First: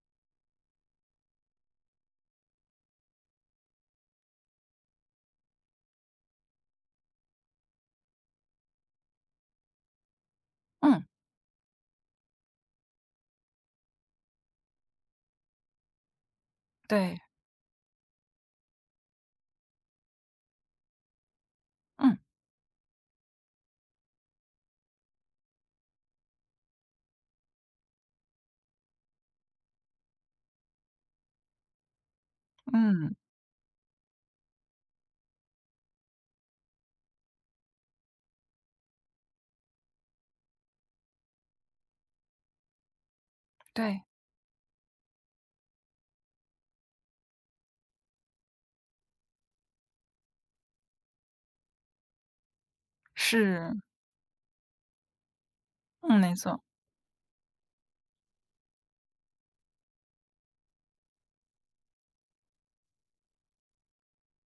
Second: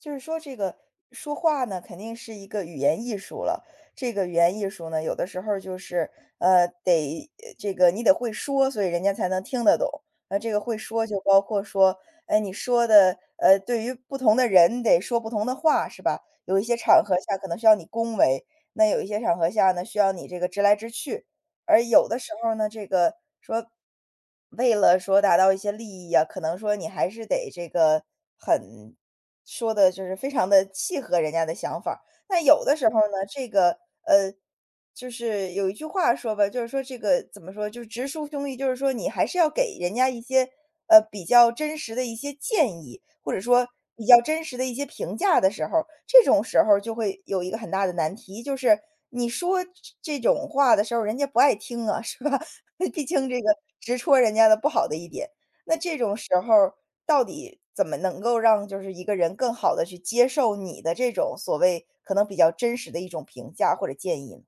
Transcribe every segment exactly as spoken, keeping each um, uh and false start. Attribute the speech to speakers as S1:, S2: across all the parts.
S1: 就是说这个说话呢，肯定是一个语言艺术了。这个语言艺术呢，有的时候就是，呃，得呃这个你得会说，所以人家才能听得懂。呃，这个会
S2: 嗯，
S1: 说就包括说，哎，你说的，呃，对于不同的人得说不同的话，是吧？有一些场合
S2: 对，
S1: 下可能需要你恭维，那有一些场合下呢，需要你这个直来直去。而有的
S2: 嗯，
S1: 时候呢，这个说为了说达到一些利益啊，可能说你还是得这个很说的就是非常的契合人家的想法儿。那有的时候嗯
S2: 嗯，
S1: 呢，这个，呃，就是有一句话说吧，就是说这个怎么说，就是直抒胸臆，就是说你还是要给人家一些，呃，比较真实的一些建议，或者说比
S2: 对，
S1: 较真实的一些评价的时候，这种时候就会有一个很大的难题，就是你说这这种话的时候，人家不爱听啊，是吧？毕竟这个
S2: 是，
S1: 直戳人家的不好的一点。那这种
S2: 嗯，
S1: 时
S2: 没错。
S1: 候到底怎么能够让就是一个人更好的去接受你的这种所谓可能比较真实的一种评价或者建议呢？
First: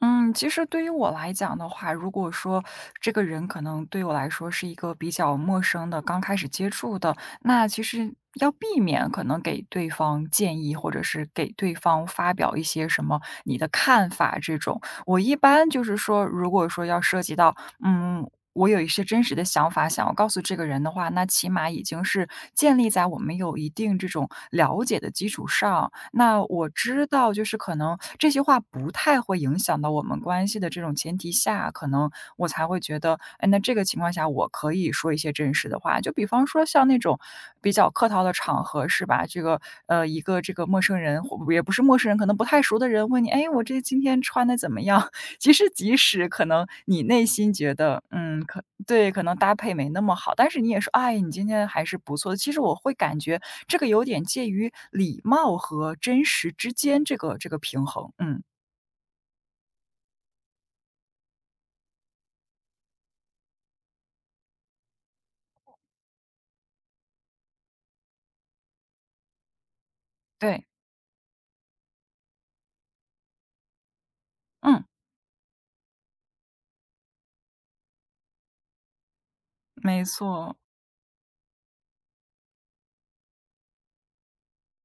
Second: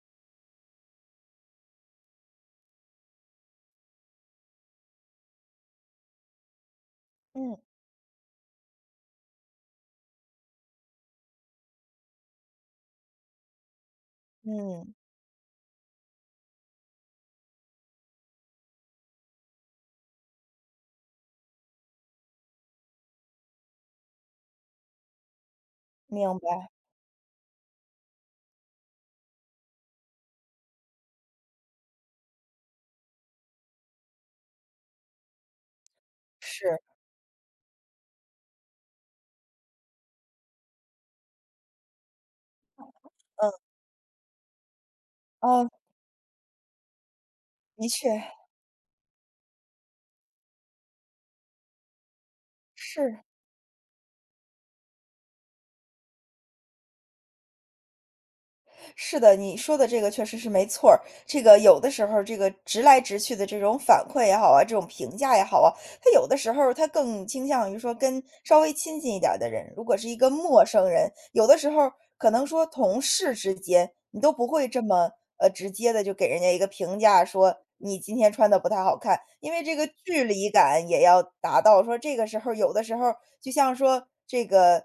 S2: 嗯，其实对于我来讲的话，如果说这个人可能对我来说是一个比较陌生的，刚开始接触的，
S1: 嗯。
S2: 那其实要避免可能给对方建议，或者是给对方发表一些什么你的看法这种。
S1: 嗯。
S2: 我一般就是说，如果说要涉及到嗯，我有一些真实的想法想要告诉这个人的话，那起码已经是建立在我们有一定这种了解的基础上。
S1: 明
S2: 那
S1: 白。
S2: 我知道，就是可能这些话不太会影响到我们关系的这种前提下，可能我才会觉得，哎，那这个情况下我可以说一些真实的话。就比方说
S1: 是。
S2: 像那种比较客套的场合，是吧？这个呃，一个这个陌生人，或也不是陌生人，可能不太熟的人问你，
S1: 嗯。
S2: 哎，我这今天穿的怎么样？其
S1: 哦，
S2: 实即使可能你内心觉
S1: 的
S2: 得，
S1: 确，
S2: 嗯，可对，可能搭配没那么好，但是你也说，哎，你今天还是不错的。其实我会感
S1: 是。
S2: 觉这个有点介于礼貌和真实之间这个这个平衡，嗯，
S1: 是的，你说的这个确实是没错儿。这个有的时候这个直来直去的这种反馈也好啊，这种评价也好啊，他有的时候他更倾向于说跟稍微亲近一点儿的人，如果是一个陌
S2: 对，
S1: 生人，有的时候可能说同事之间，你都不会这
S2: 嗯，
S1: 么呃直接的就给人家一个评价说你今天穿的不太好看，因为这个
S2: 没
S1: 距离
S2: 错，
S1: 感也要达到。说这个时候有的时候就像说这个。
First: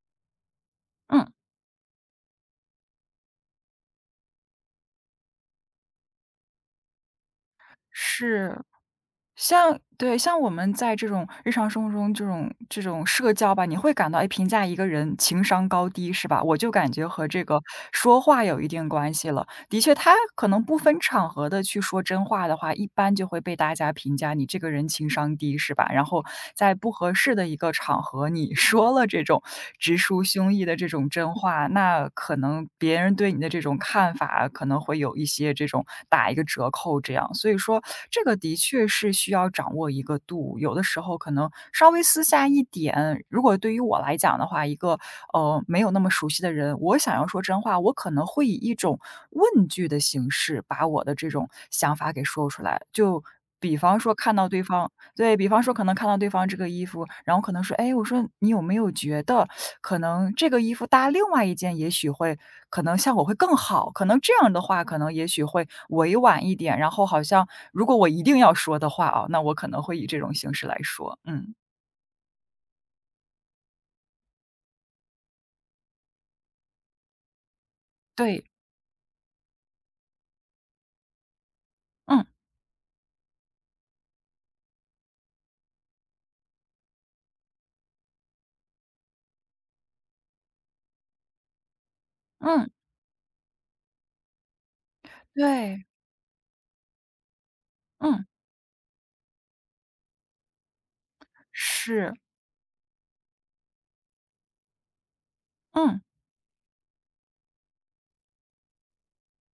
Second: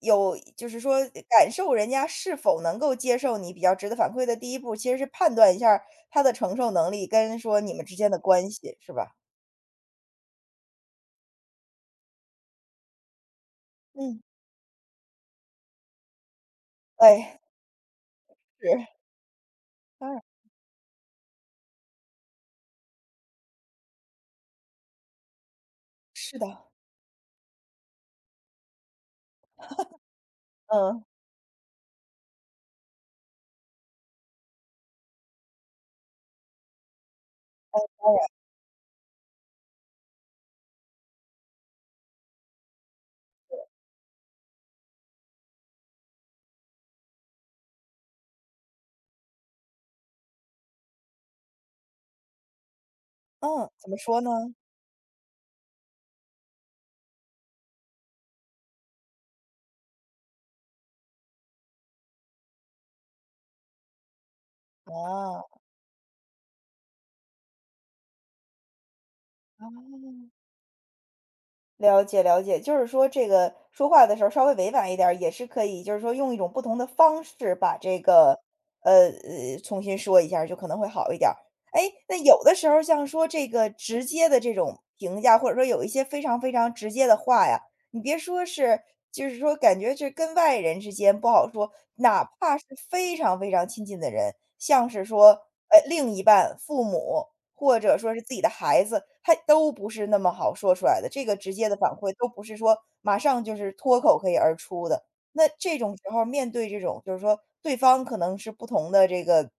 S1: 有，就是说，
S2: 嗯。
S1: 感受人家是否能够接受你比较值得反馈的第一步，其实是判断一下儿他的承受能力跟说你们之间的关
S2: 是，
S1: 系，是吧？
S2: 像对，像我们在这种日常生活中这种这种社交吧，你会感到，
S1: 嗯。
S2: 哎，评价一个人情商高低是吧？我就感觉和
S1: 哎，
S2: 这个说话有
S1: 是。
S2: 一定关系了。的确，
S1: 当
S2: 他
S1: 然。
S2: 可能不分场合的去说真话的话，一般就会被大家评价你这个人情商低是吧？然后
S1: 是的。
S2: 在不合适的一个场合，你 说了这种直抒胸臆的这
S1: 嗯。
S2: 种真话，那可能别人对你的这种看法可能会有一些这种打一个折扣这样。样所以说这个的确是需要掌握一个度，有的时候可能稍微私下一点，如果对于我来讲的话，一个，呃，没有那么熟悉的人，我想要说真话，我可能会以一种问句的形式把我的这种想法给说出来。就
S1: 嗯，
S2: 比
S1: 怎么
S2: 方说
S1: 说呢？
S2: 看到对方对，比方说可能看到对方这个衣服，然后可能说：“哎，我说你有没有觉得可能这个衣服搭另外一件，也许会可能效果会更好。可能这样的话，可能也许
S1: 啊，
S2: 会委婉一点，然后好像如果我一定要说的话啊，那我可能会以这种形式来说。嗯，
S1: 了解了解，就是说这个说话的时候稍微委婉一点儿，也是可以，就是说用一种不同的方式把这个，
S2: 对，
S1: 呃呃，重新说一下儿就可能会好一点儿。哎，那
S2: 嗯
S1: 有的时候像说这个直接的这种评价，或者说有一些非常非常直接的话呀，你别说是，就是说感觉这跟外人之间不好说，哪怕是
S2: 嗯，
S1: 非常非常亲近的人，像是说，呃，
S2: 对，
S1: 另一半、父母。或者说是
S2: 嗯，
S1: 自己的孩子，他都不是那么好说出来的。这个直接的反馈
S2: 是，
S1: 都不是说马上就是脱口可以而出的。那这种
S2: 嗯
S1: 时候面对这种就是说对方可能是不同的这个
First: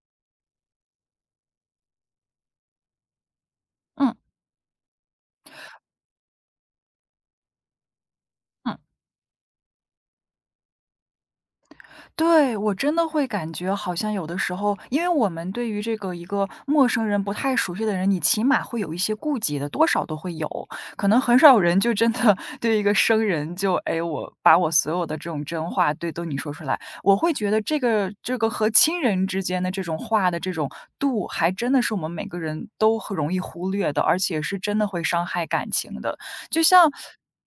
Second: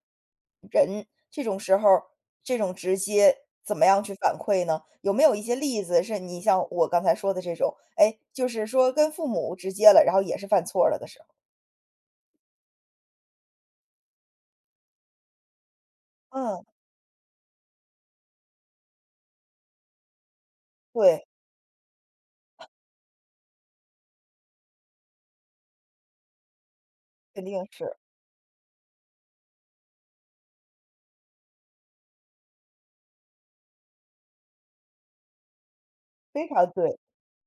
S1: 人，这种时候这种直接怎么样去
S2: 嗯
S1: 反馈呢？有没有一些例子是你像我刚才说的这种，哎，就是
S2: 嗯。
S1: 说跟父母直接了，然后也是犯错了的时候？
S2: 对，我真的会感觉好像有的时候，因为我们对于这个一个
S1: 嗯。
S2: 陌生人、不太熟悉的人，你起码会有一些顾忌的，多少都会有。可能
S1: 对。
S2: 很少有人就真的 对一个生人就，哎，我把我所有的这种真话对都你说出来，我会
S1: 肯
S2: 觉得
S1: 定
S2: 这
S1: 是。
S2: 个这个和亲人之间的这种话的这种度，还真的是我们每个人都很容易忽略的，而且是真的会伤害感情的。
S1: 非
S2: 就
S1: 常
S2: 像
S1: 对。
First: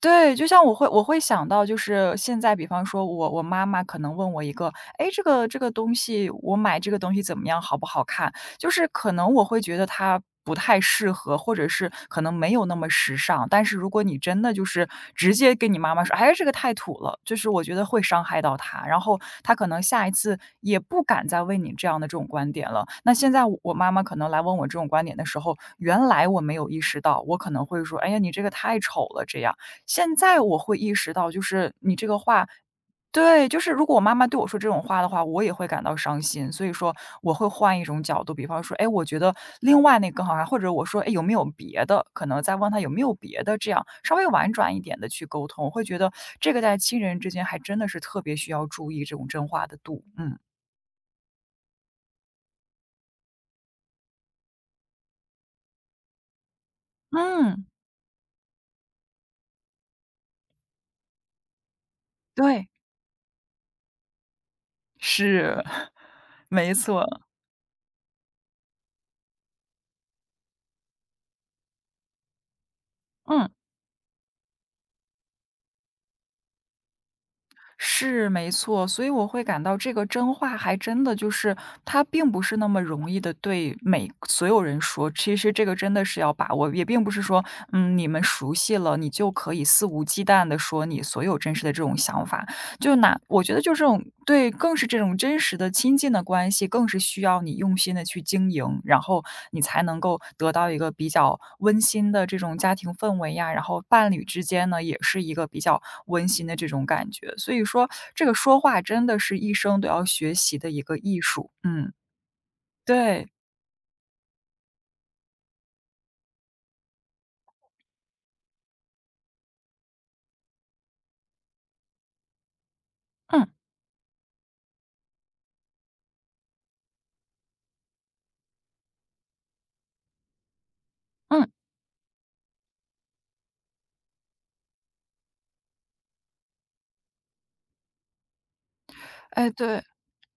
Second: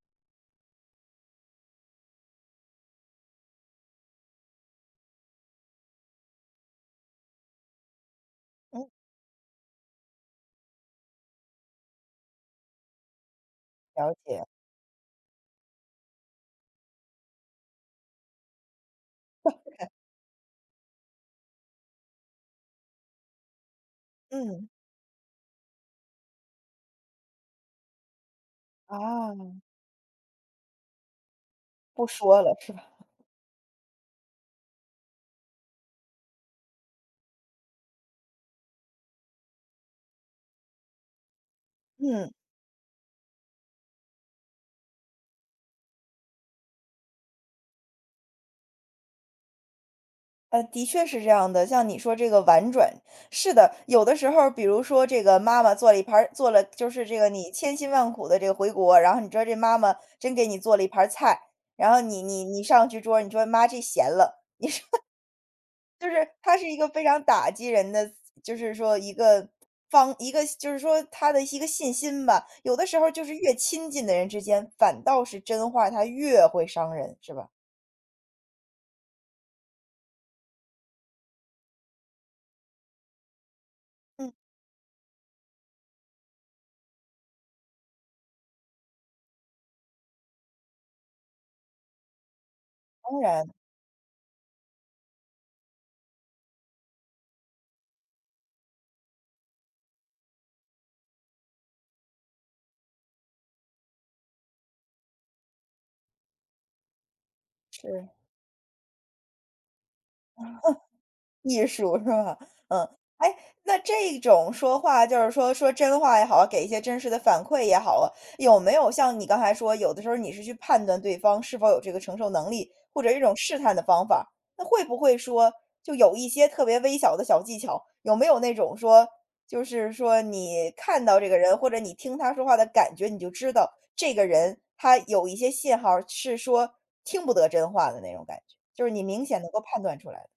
S2: 对，就像我会我会想到就是现在比方说我我妈妈可能问我一个，哎，这个这个东西我买这个东西怎么样，好不好看？就是
S1: 嗯。
S2: 可能我会觉得它不太适合，或者是可能没有那么时尚，但是如果
S1: 了
S2: 你真
S1: 解。
S2: 的就是直接跟你妈妈说，哎，这个太土了，就是我觉得会伤害到她，然后她可能下一次也不敢再问你这样的这种观点了。那现在我我妈妈可能来问我
S1: 嗯。
S2: 这种观点的时候，原来我没有意识到，我可能会说，哎呀，你这个太丑了，这
S1: 啊，
S2: 样。现在我会意识到，就是你
S1: 不
S2: 这个
S1: 说
S2: 话
S1: 了是吧？
S2: 对，就是如果我妈妈对我说这种话的话，我也会感到伤心。所以说我会换一种角度，比方说，哎，我觉得另外那个更好啊，或者我说，哎，有没有别的？可
S1: 嗯。
S2: 能再问他有没有别的，这样稍微婉转一点的去沟通。我会觉得这个在亲人之间还真的是特别需要注意这种真话的度。嗯
S1: 呃，的确是这样的。像你说这个婉转，是的，有的时候，比如说这个妈妈做了一盘儿做了就是这个你
S2: 嗯，
S1: 千辛万苦的这个回国，然后你知道这妈妈真给你做了一盘儿菜，然后你你你
S2: 对，
S1: 上去桌儿你说妈这咸了，
S2: 是，
S1: 就是它是
S2: 没
S1: 一个非
S2: 错，
S1: 常打击人的，就是说一个方一个就是说他的一个信心吧。有的时候就是
S2: 嗯。
S1: 越亲近的人之间，反倒是真话，他越会伤人，是吧？
S2: 是，没错，所以我会感到这个真话还真的就是它并不是那么容易的对每
S1: 嗯。
S2: 所有人说，其实这个真的是要把握，也并不是说，嗯，你们熟悉了，你就可以肆无忌惮的说你所有真实的这种想法。就
S1: 当
S2: 哪我
S1: 然
S2: 觉得就这种对，更是这种真实的亲近的关系，更是需要你用心的去经营，然后你才能够得到一个比较温馨的这种家庭氛围呀，然后伴侣之间呢，也是一个比较温馨的这种感觉。所以说
S1: 是。
S2: 这个说话真的是一生都要学习的一个艺术。
S1: 艺
S2: 嗯，
S1: 术是吧？嗯。
S2: 对，
S1: 哎，那这种说话，就是说说真话也好啊，给一些真实的反馈也好啊，有没有像你刚才说，有的时候你是去判断对方是否有这个承受能力，或者一种
S2: 嗯，
S1: 试探的方法？那会不会说，就有一些特别微小的小技巧？有没有那种说，就是说你看到这个
S2: 嗯，
S1: 人，或者你听他说话的感觉，你就知道这个人他有一些信号是说听不得真话的那种感觉，就是你明显能
S2: 哎，
S1: 够判
S2: 对。
S1: 断出来的。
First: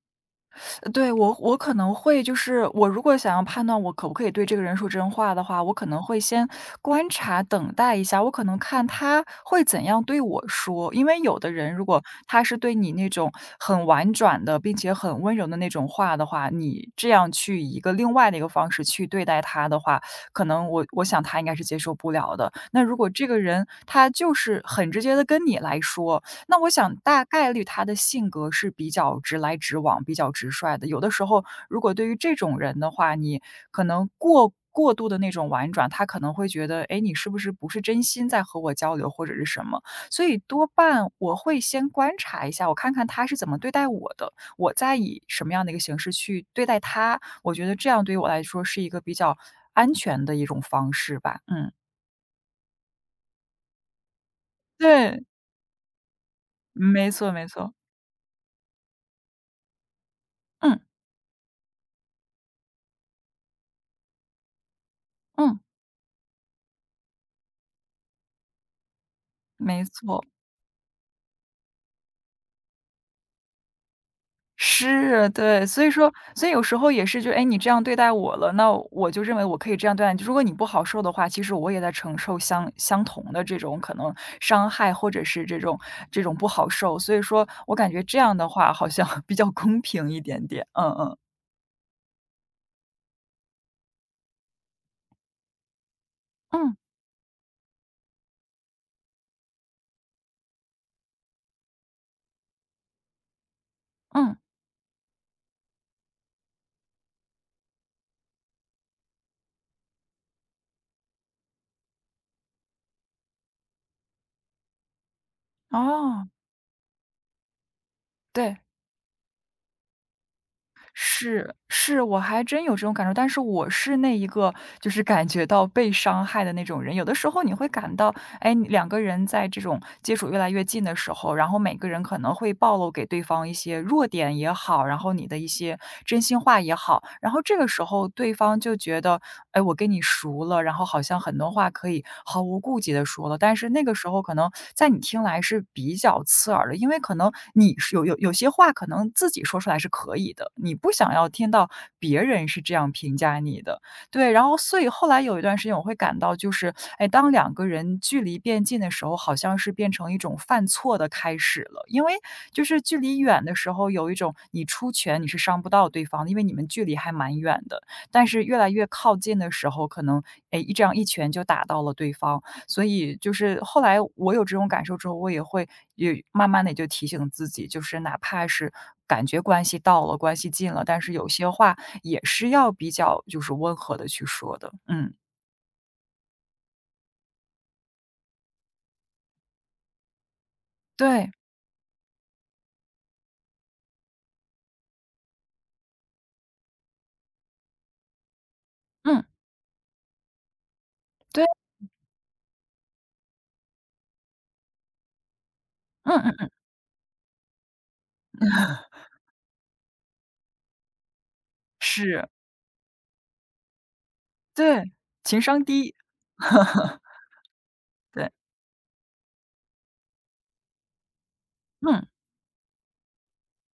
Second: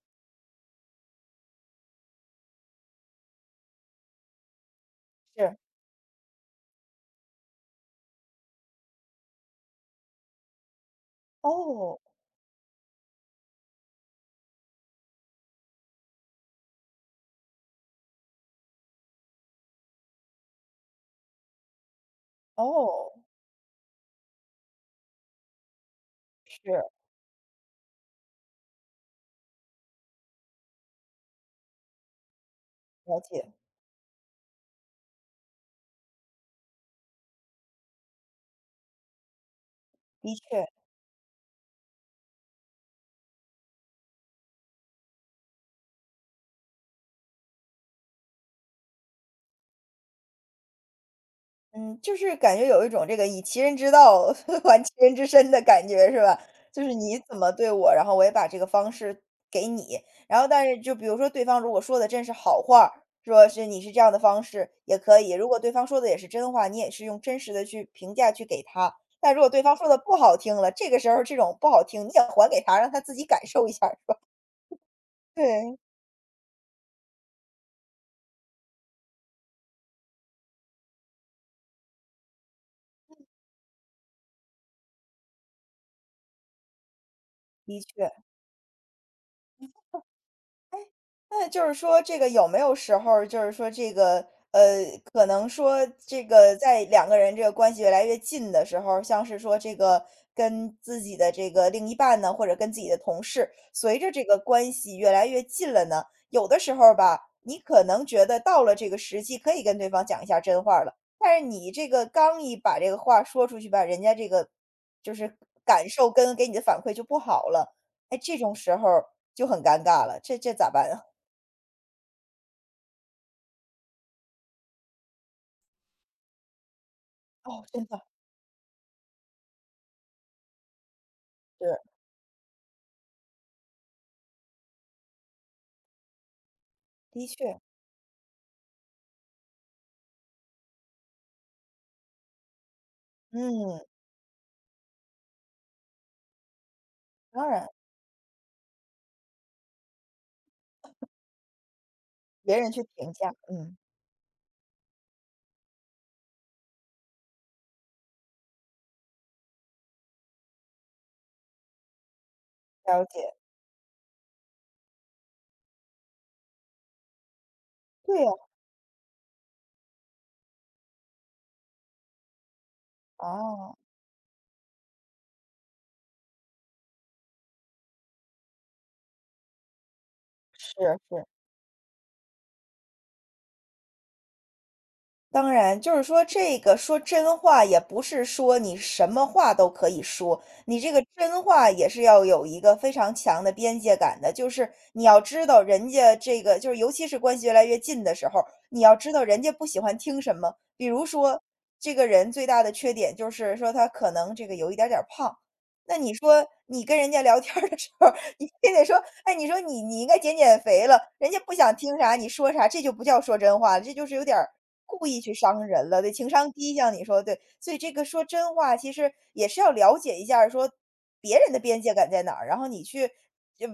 S2: 呃对，我我可能会就是我如果想要判断我可不可以对这个人说真话的
S1: 是。
S2: 话，我可能会先观察、等待一下，我可能看他会怎样对我说。因为有的人如
S1: 哦。
S2: 果他是对你那种很婉转的，并且很温柔的那种话的话，你这样去以一个另外的一个方式去对待他的话，可能我我想他应该是接受不了的。那如果
S1: 哦。
S2: 这个人他就是很直接的跟你来说，那
S1: 是。
S2: 我想大概率他的性格是比较直来直往、比较直率的。有的时候，如果对于这种人的话，
S1: 了
S2: 你
S1: 解。
S2: 可能过过度的那种婉转，他可能会觉得，哎，你是不是不是真心在和我交流或者是什么？所
S1: 的
S2: 以
S1: 确。
S2: 多半我会先观察一下，我看看他是怎么对待我的，我再以什么样的一个形式去对待他。我觉得这样对于我来说是一个比较安全的一种方式吧。嗯，
S1: 嗯，就是感觉有一种这个以其人之道 还其人
S2: 对，
S1: 之身的感觉是吧？就是
S2: 没
S1: 你
S2: 错
S1: 怎
S2: 没
S1: 么对
S2: 错，
S1: 我，然后我也把这个方式给你，然后但是
S2: 嗯
S1: 就比如说对方如果说的真是好话说是你是这样的方式也可以，如果
S2: 嗯，
S1: 对方说的也是真话，你也是用真实的去评价去给他。但如果对方
S2: 没
S1: 说的不
S2: 错。
S1: 好听了，这个时候这种不好听你也还给他，让他自己感受一下是吧？
S2: 是，对，
S1: 对。
S2: 所以说所以有时候也是就，哎，你这样对待我了，那我就认为我可以这样对待你。如果你不好受的话，其实我也在承受相相同的这种可能伤害，或者是这种这种不好受。所以说我
S1: 的
S2: 感觉
S1: 确。
S2: 这样的话好像 比较公平一点点，嗯嗯。
S1: 那就是说这个有没有时候儿就是说这个，呃，可能说这个
S2: 嗯，
S1: 在两个人这个关系越来越近的时候，像是说这个跟自己的这个另一半呢，或者跟自己的同事，随着这个
S2: 嗯，
S1: 关系越来越近了呢，有的时候儿吧，你可能觉得到了这个时机，可以跟对方讲一下真话儿了，但是你这个刚一把这个话说出去吧，人家这个就是感受
S2: 哦，
S1: 跟给你的反馈就不好了，哎，这种
S2: 对，
S1: 时候儿就很尴尬了，这这咋办啊？
S2: 是，是，我还真有这种感受，但是我是那一个就是感觉到被伤害的那种人。有的时候你
S1: 哦，
S2: 会
S1: 真
S2: 感
S1: 的。
S2: 到哎，两个人在这种接触越来越近的时候，然后每
S1: 是。
S2: 个人可能会暴露给对方一些弱点也好，然后你的一些真心话也好，
S1: 的
S2: 然后这
S1: 确。
S2: 个时候对方就觉得，哎，我跟你熟了，然后好像很多话可以毫无顾忌的说了，但是
S1: 嗯。
S2: 那个时候可能在你听来是比较刺耳的，因为可能
S1: 当然。
S2: 你是有有有些话可能自己说出来是可以的，你不想要听到别人
S1: 别
S2: 是
S1: 人
S2: 这
S1: 去
S2: 样
S1: 评
S2: 评
S1: 价。
S2: 价你
S1: 嗯。
S2: 的，对，然后所以后来有一段时间我会感到就是，哎，当两个人距离变近的时候，好像是变成一种犯错的开始了。因为就是距
S1: 了
S2: 离
S1: 解。
S2: 远的时候，有一种你出拳你是伤不到对方的，因为你们距离还蛮远的。
S1: 对
S2: 但
S1: 呀。
S2: 是越来越靠近的时候，可能哎一这样一拳就打到了对方。所以就是
S1: 啊。
S2: 后来我有这种感受之后，我也会也慢慢的就提醒自己，就是哪怕是感觉关系到了，关系近
S1: 是
S2: 了，但是
S1: 是。
S2: 有些话也是要比较就是温和的去说的。嗯，
S1: 当然，就是说这个说真话，也不是说你什么话都可以说，你这个
S2: 对，
S1: 真话也是要有一个非常强的边界感的。就是你要知道人家这个，就是尤其是关系越来越近的时候，你要知道
S2: 嗯，
S1: 人家不喜欢听什么。比如说，
S2: 对，
S1: 这个人最大的缺点就是说他可能这个有一点儿点儿胖，那你
S2: 嗯嗯
S1: 说
S2: 嗯，
S1: 你跟人家聊天儿的时候，你非得说，哎，你说你你应该减减肥了，人家不想听啥，你
S2: 是，
S1: 说啥，这就不叫说真话了，这就是有点儿
S2: 对，
S1: 故意去
S2: 情商
S1: 伤人
S2: 低，
S1: 了，对，情商低，像你说的对。所以这个说
S2: 对，
S1: 真话，其实也是要了解一下儿说别人的边界
S2: 嗯，
S1: 感在哪儿，然后你去就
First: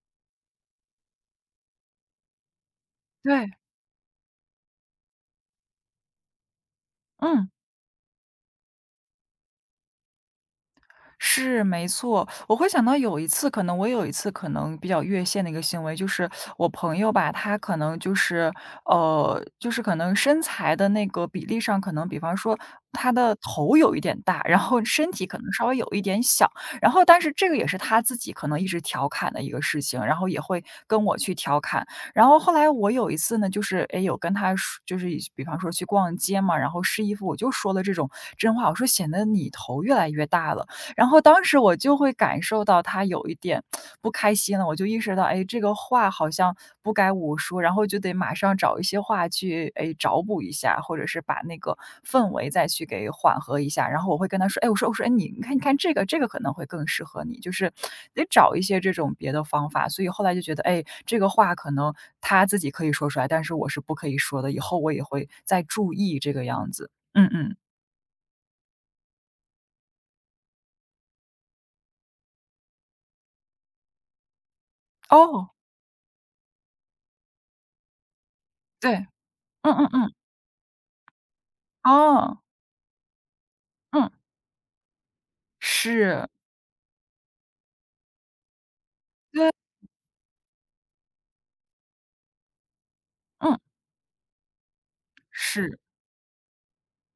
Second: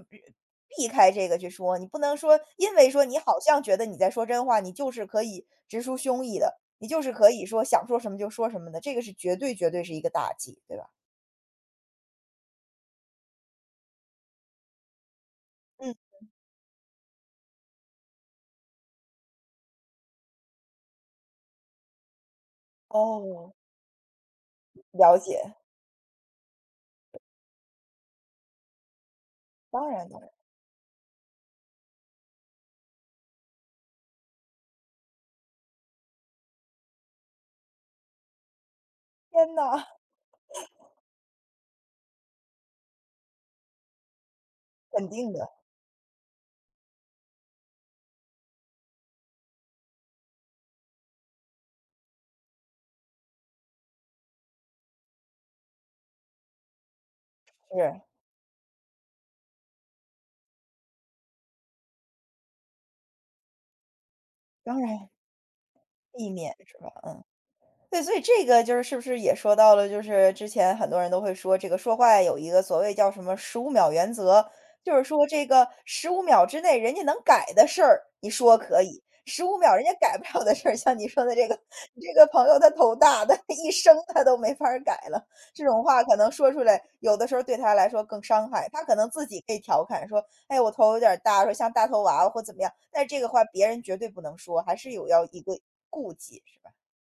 S1: 避开这个去说，你不能说因为说你好
S2: 对，
S1: 像觉得你在说真话，你就是可以直抒胸臆的，你就是可以
S2: 嗯。
S1: 说想说什么就说什么的，这个是绝对绝对是一个大忌，对吧？
S2: 是，没错，我会想到有一次，可能我有一次可能比较越线的一个行
S1: 嗯。
S2: 为，就是我朋友吧，他可能就是，呃，就是可能身材的那个比例上，可能比方说他的
S1: 哦。
S2: 头有一点大，然后身
S1: 了
S2: 体可能
S1: 解。
S2: 稍微有一点小，然后但是这个也是他自己可能一直调侃的一个事
S1: 当
S2: 情，
S1: 然
S2: 然
S1: 当
S2: 后
S1: 然。
S2: 也会跟我去调侃，然后后来我有一次呢，就是诶有跟他说就是比方说去逛街嘛，然后试衣服，我就说了这种真话，我说显得你
S1: 天
S2: 头
S1: 呐。
S2: 越来越大了。然后当时我就会感受到他有一点不开心了，我就意
S1: 肯
S2: 识到，
S1: 定
S2: 哎，
S1: 的。
S2: 这个话好像不该我说，然后就得马上找一些话去，哎，找补一下，或者是把那个氛围再去给缓和一下。然后我会跟他说，哎，我说我说，哎，你你看你看这个这个可能会更适合你，就是
S1: 是。
S2: 得找一些这种别的方法。所以后来就觉得，哎，这个话可能他自己可以说出来，但是我是不可以说的，以后
S1: 当
S2: 我也
S1: 然
S2: 会再注意
S1: 避
S2: 这个
S1: 免
S2: 样
S1: 是
S2: 子。
S1: 吧？嗯。
S2: 嗯嗯，
S1: 对，所以这个就是是不是也说到了，就是之前很多人都会说，这个说话有一个所谓叫什么十五秒原则”，就是说这
S2: 哦，
S1: 个十五秒之内人家能改的事儿，你说可
S2: 对，
S1: 以十五
S2: 嗯
S1: 秒人
S2: 嗯
S1: 家
S2: 嗯，
S1: 改不了的事儿，像你说的这个，你这个
S2: 哦，
S1: 朋友他头大，他一生
S2: 嗯。
S1: 他都没法儿改了。这种话可
S2: 是，
S1: 能说出来，有的时候对他来说更伤害，他可能自己
S2: 对，
S1: 可以调侃说：“哎，我头有点儿大，说像大头娃娃或怎么样。”但是这个话
S2: 嗯，
S1: 别人绝对不能说，还是有要一个
S2: 是，
S1: 顾忌，是吧？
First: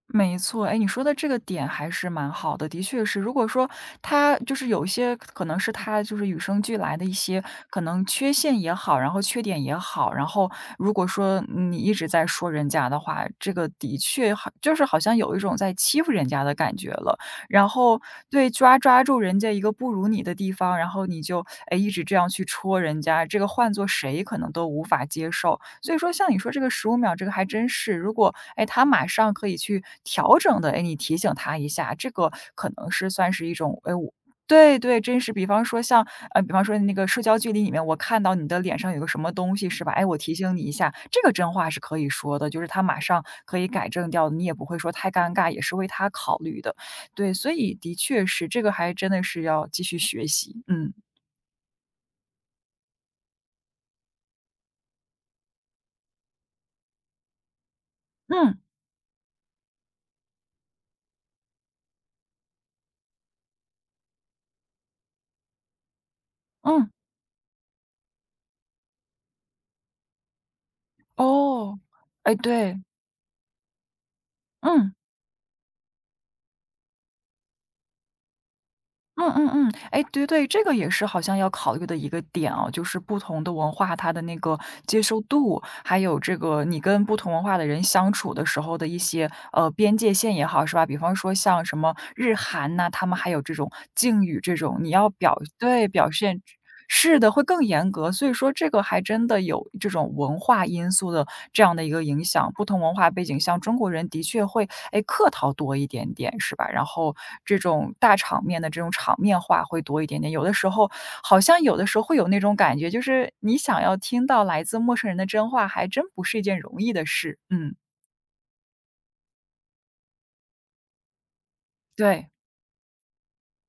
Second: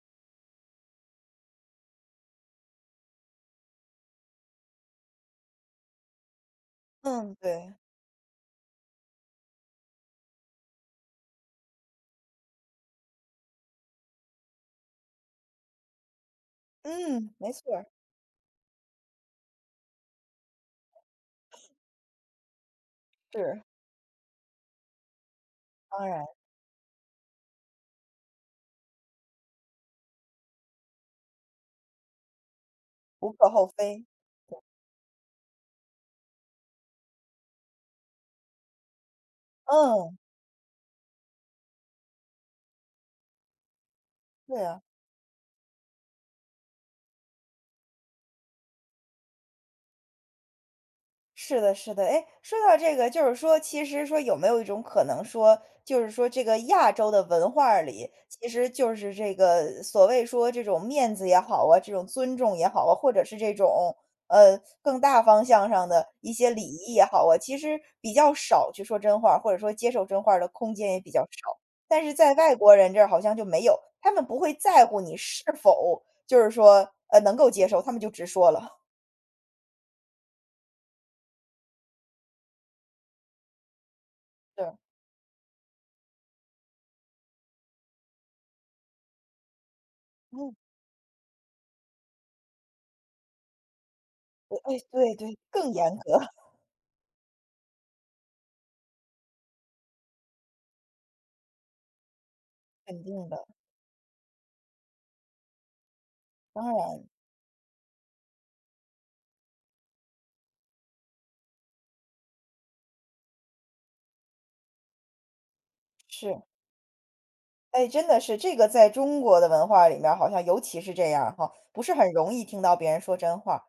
S2: 没错。哎，你说的这个点还是蛮好的，的确是。如果说他就是有一些可能是他就是与生俱来的一
S1: 嗯。
S2: 些
S1: 对。
S2: 可能缺陷也好，然后缺点也好，然后如果说你一直在说人家的话，这个的确好，就是好像有一种在欺负人家的感觉了。
S1: 嗯。没
S2: 然
S1: 错儿
S2: 后对抓抓住人家一个不如你的地方，然后你就哎一直这样去戳人家，这个
S1: 是。
S2: 换做谁可能都无法接受。所以
S1: 当
S2: 说
S1: 然。
S2: 像你说这个十五秒这个还真是，如果，哎，他马上可以去调整的，哎，你提醒他一下，这个可能是
S1: 无
S2: 算是
S1: 可
S2: 一
S1: 厚
S2: 种，哎，
S1: 非。
S2: 我对对，真是比方说像呃，比方说那个社交距离里面，我看到你的脸上有个什么东西是吧？哎，
S1: 嗯。
S2: 我提醒你一下，这个真话是可以说的，就是他马上可以改正掉的，你也
S1: 对
S2: 不会
S1: 啊。
S2: 说太尴尬，也是为他考虑的。对，所以的确是，这个还真的是要继续学习，嗯。
S1: 是的，是的，哎，说到这个，就是说，其实说有没有一种可能说，就是说这个亚洲的文化儿里，其
S2: 嗯，
S1: 实就是这个所谓说这种面子也好啊，这种尊重也好啊，或者是这种呃更大方向上的一些礼
S2: 嗯，
S1: 仪也好啊，其实比较少去说真话或者说接受真话儿的空间也比较少。
S2: 哦，
S1: 但是在
S2: 哎，
S1: 外国
S2: 对，
S1: 人这儿好像就没有，他们不会在
S2: 嗯。
S1: 乎你是否就是说呃能够接受，他们就直说了。
S2: 嗯嗯嗯，哎，对对，这个也是好像要考虑的一个点哦，就是不同的文化，它的那 个
S1: 对。
S2: 接受度，还有这个你跟不同文化的人相处的时候的一些呃边界线也
S1: 嗯。
S2: 好，是吧？比方说像什么日韩呐、他们还有这种敬语这
S1: 哎，
S2: 种，你要
S1: 对对，
S2: 表
S1: 更
S2: 对
S1: 严格，
S2: 表现。是的，会更严格。所以说这个还真的有这种文化因素的这样的一个影响，不同文
S1: 肯
S2: 化背
S1: 定
S2: 景，
S1: 的。
S2: 像中国人的确会，哎，客套多一点点，是吧？
S1: 当
S2: 然
S1: 然
S2: 后这种大场面的这种场面话会多一点点。有的时候好像有的时候会有那种感觉，就是你想要听到来自陌生人的真话，还真不是
S1: 是。
S2: 一件容易的事。嗯，
S1: 哎，真的是这个在中国的文化里面儿好像尤其是这样儿哈，不是很
S2: 对，
S1: 容易听到别人说真话。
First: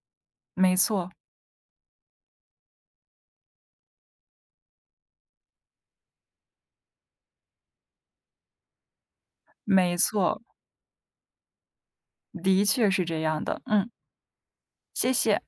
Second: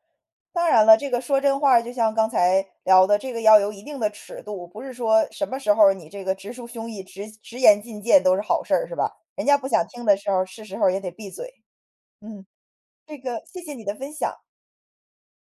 S1: 当
S2: 没
S1: 然了，这
S2: 错，
S1: 个说真话就像刚才聊的，这个要有一定的尺度，不是说什么时候儿你这个直抒胸臆、直直言进谏都是好事儿，是吧？人家不想
S2: 没
S1: 听的时候
S2: 错，
S1: 儿是时候儿也得闭嘴。嗯，
S2: 的确是
S1: 这
S2: 这
S1: 个
S2: 样的。
S1: 谢谢你
S2: 嗯，
S1: 的分享。
S2: 谢谢。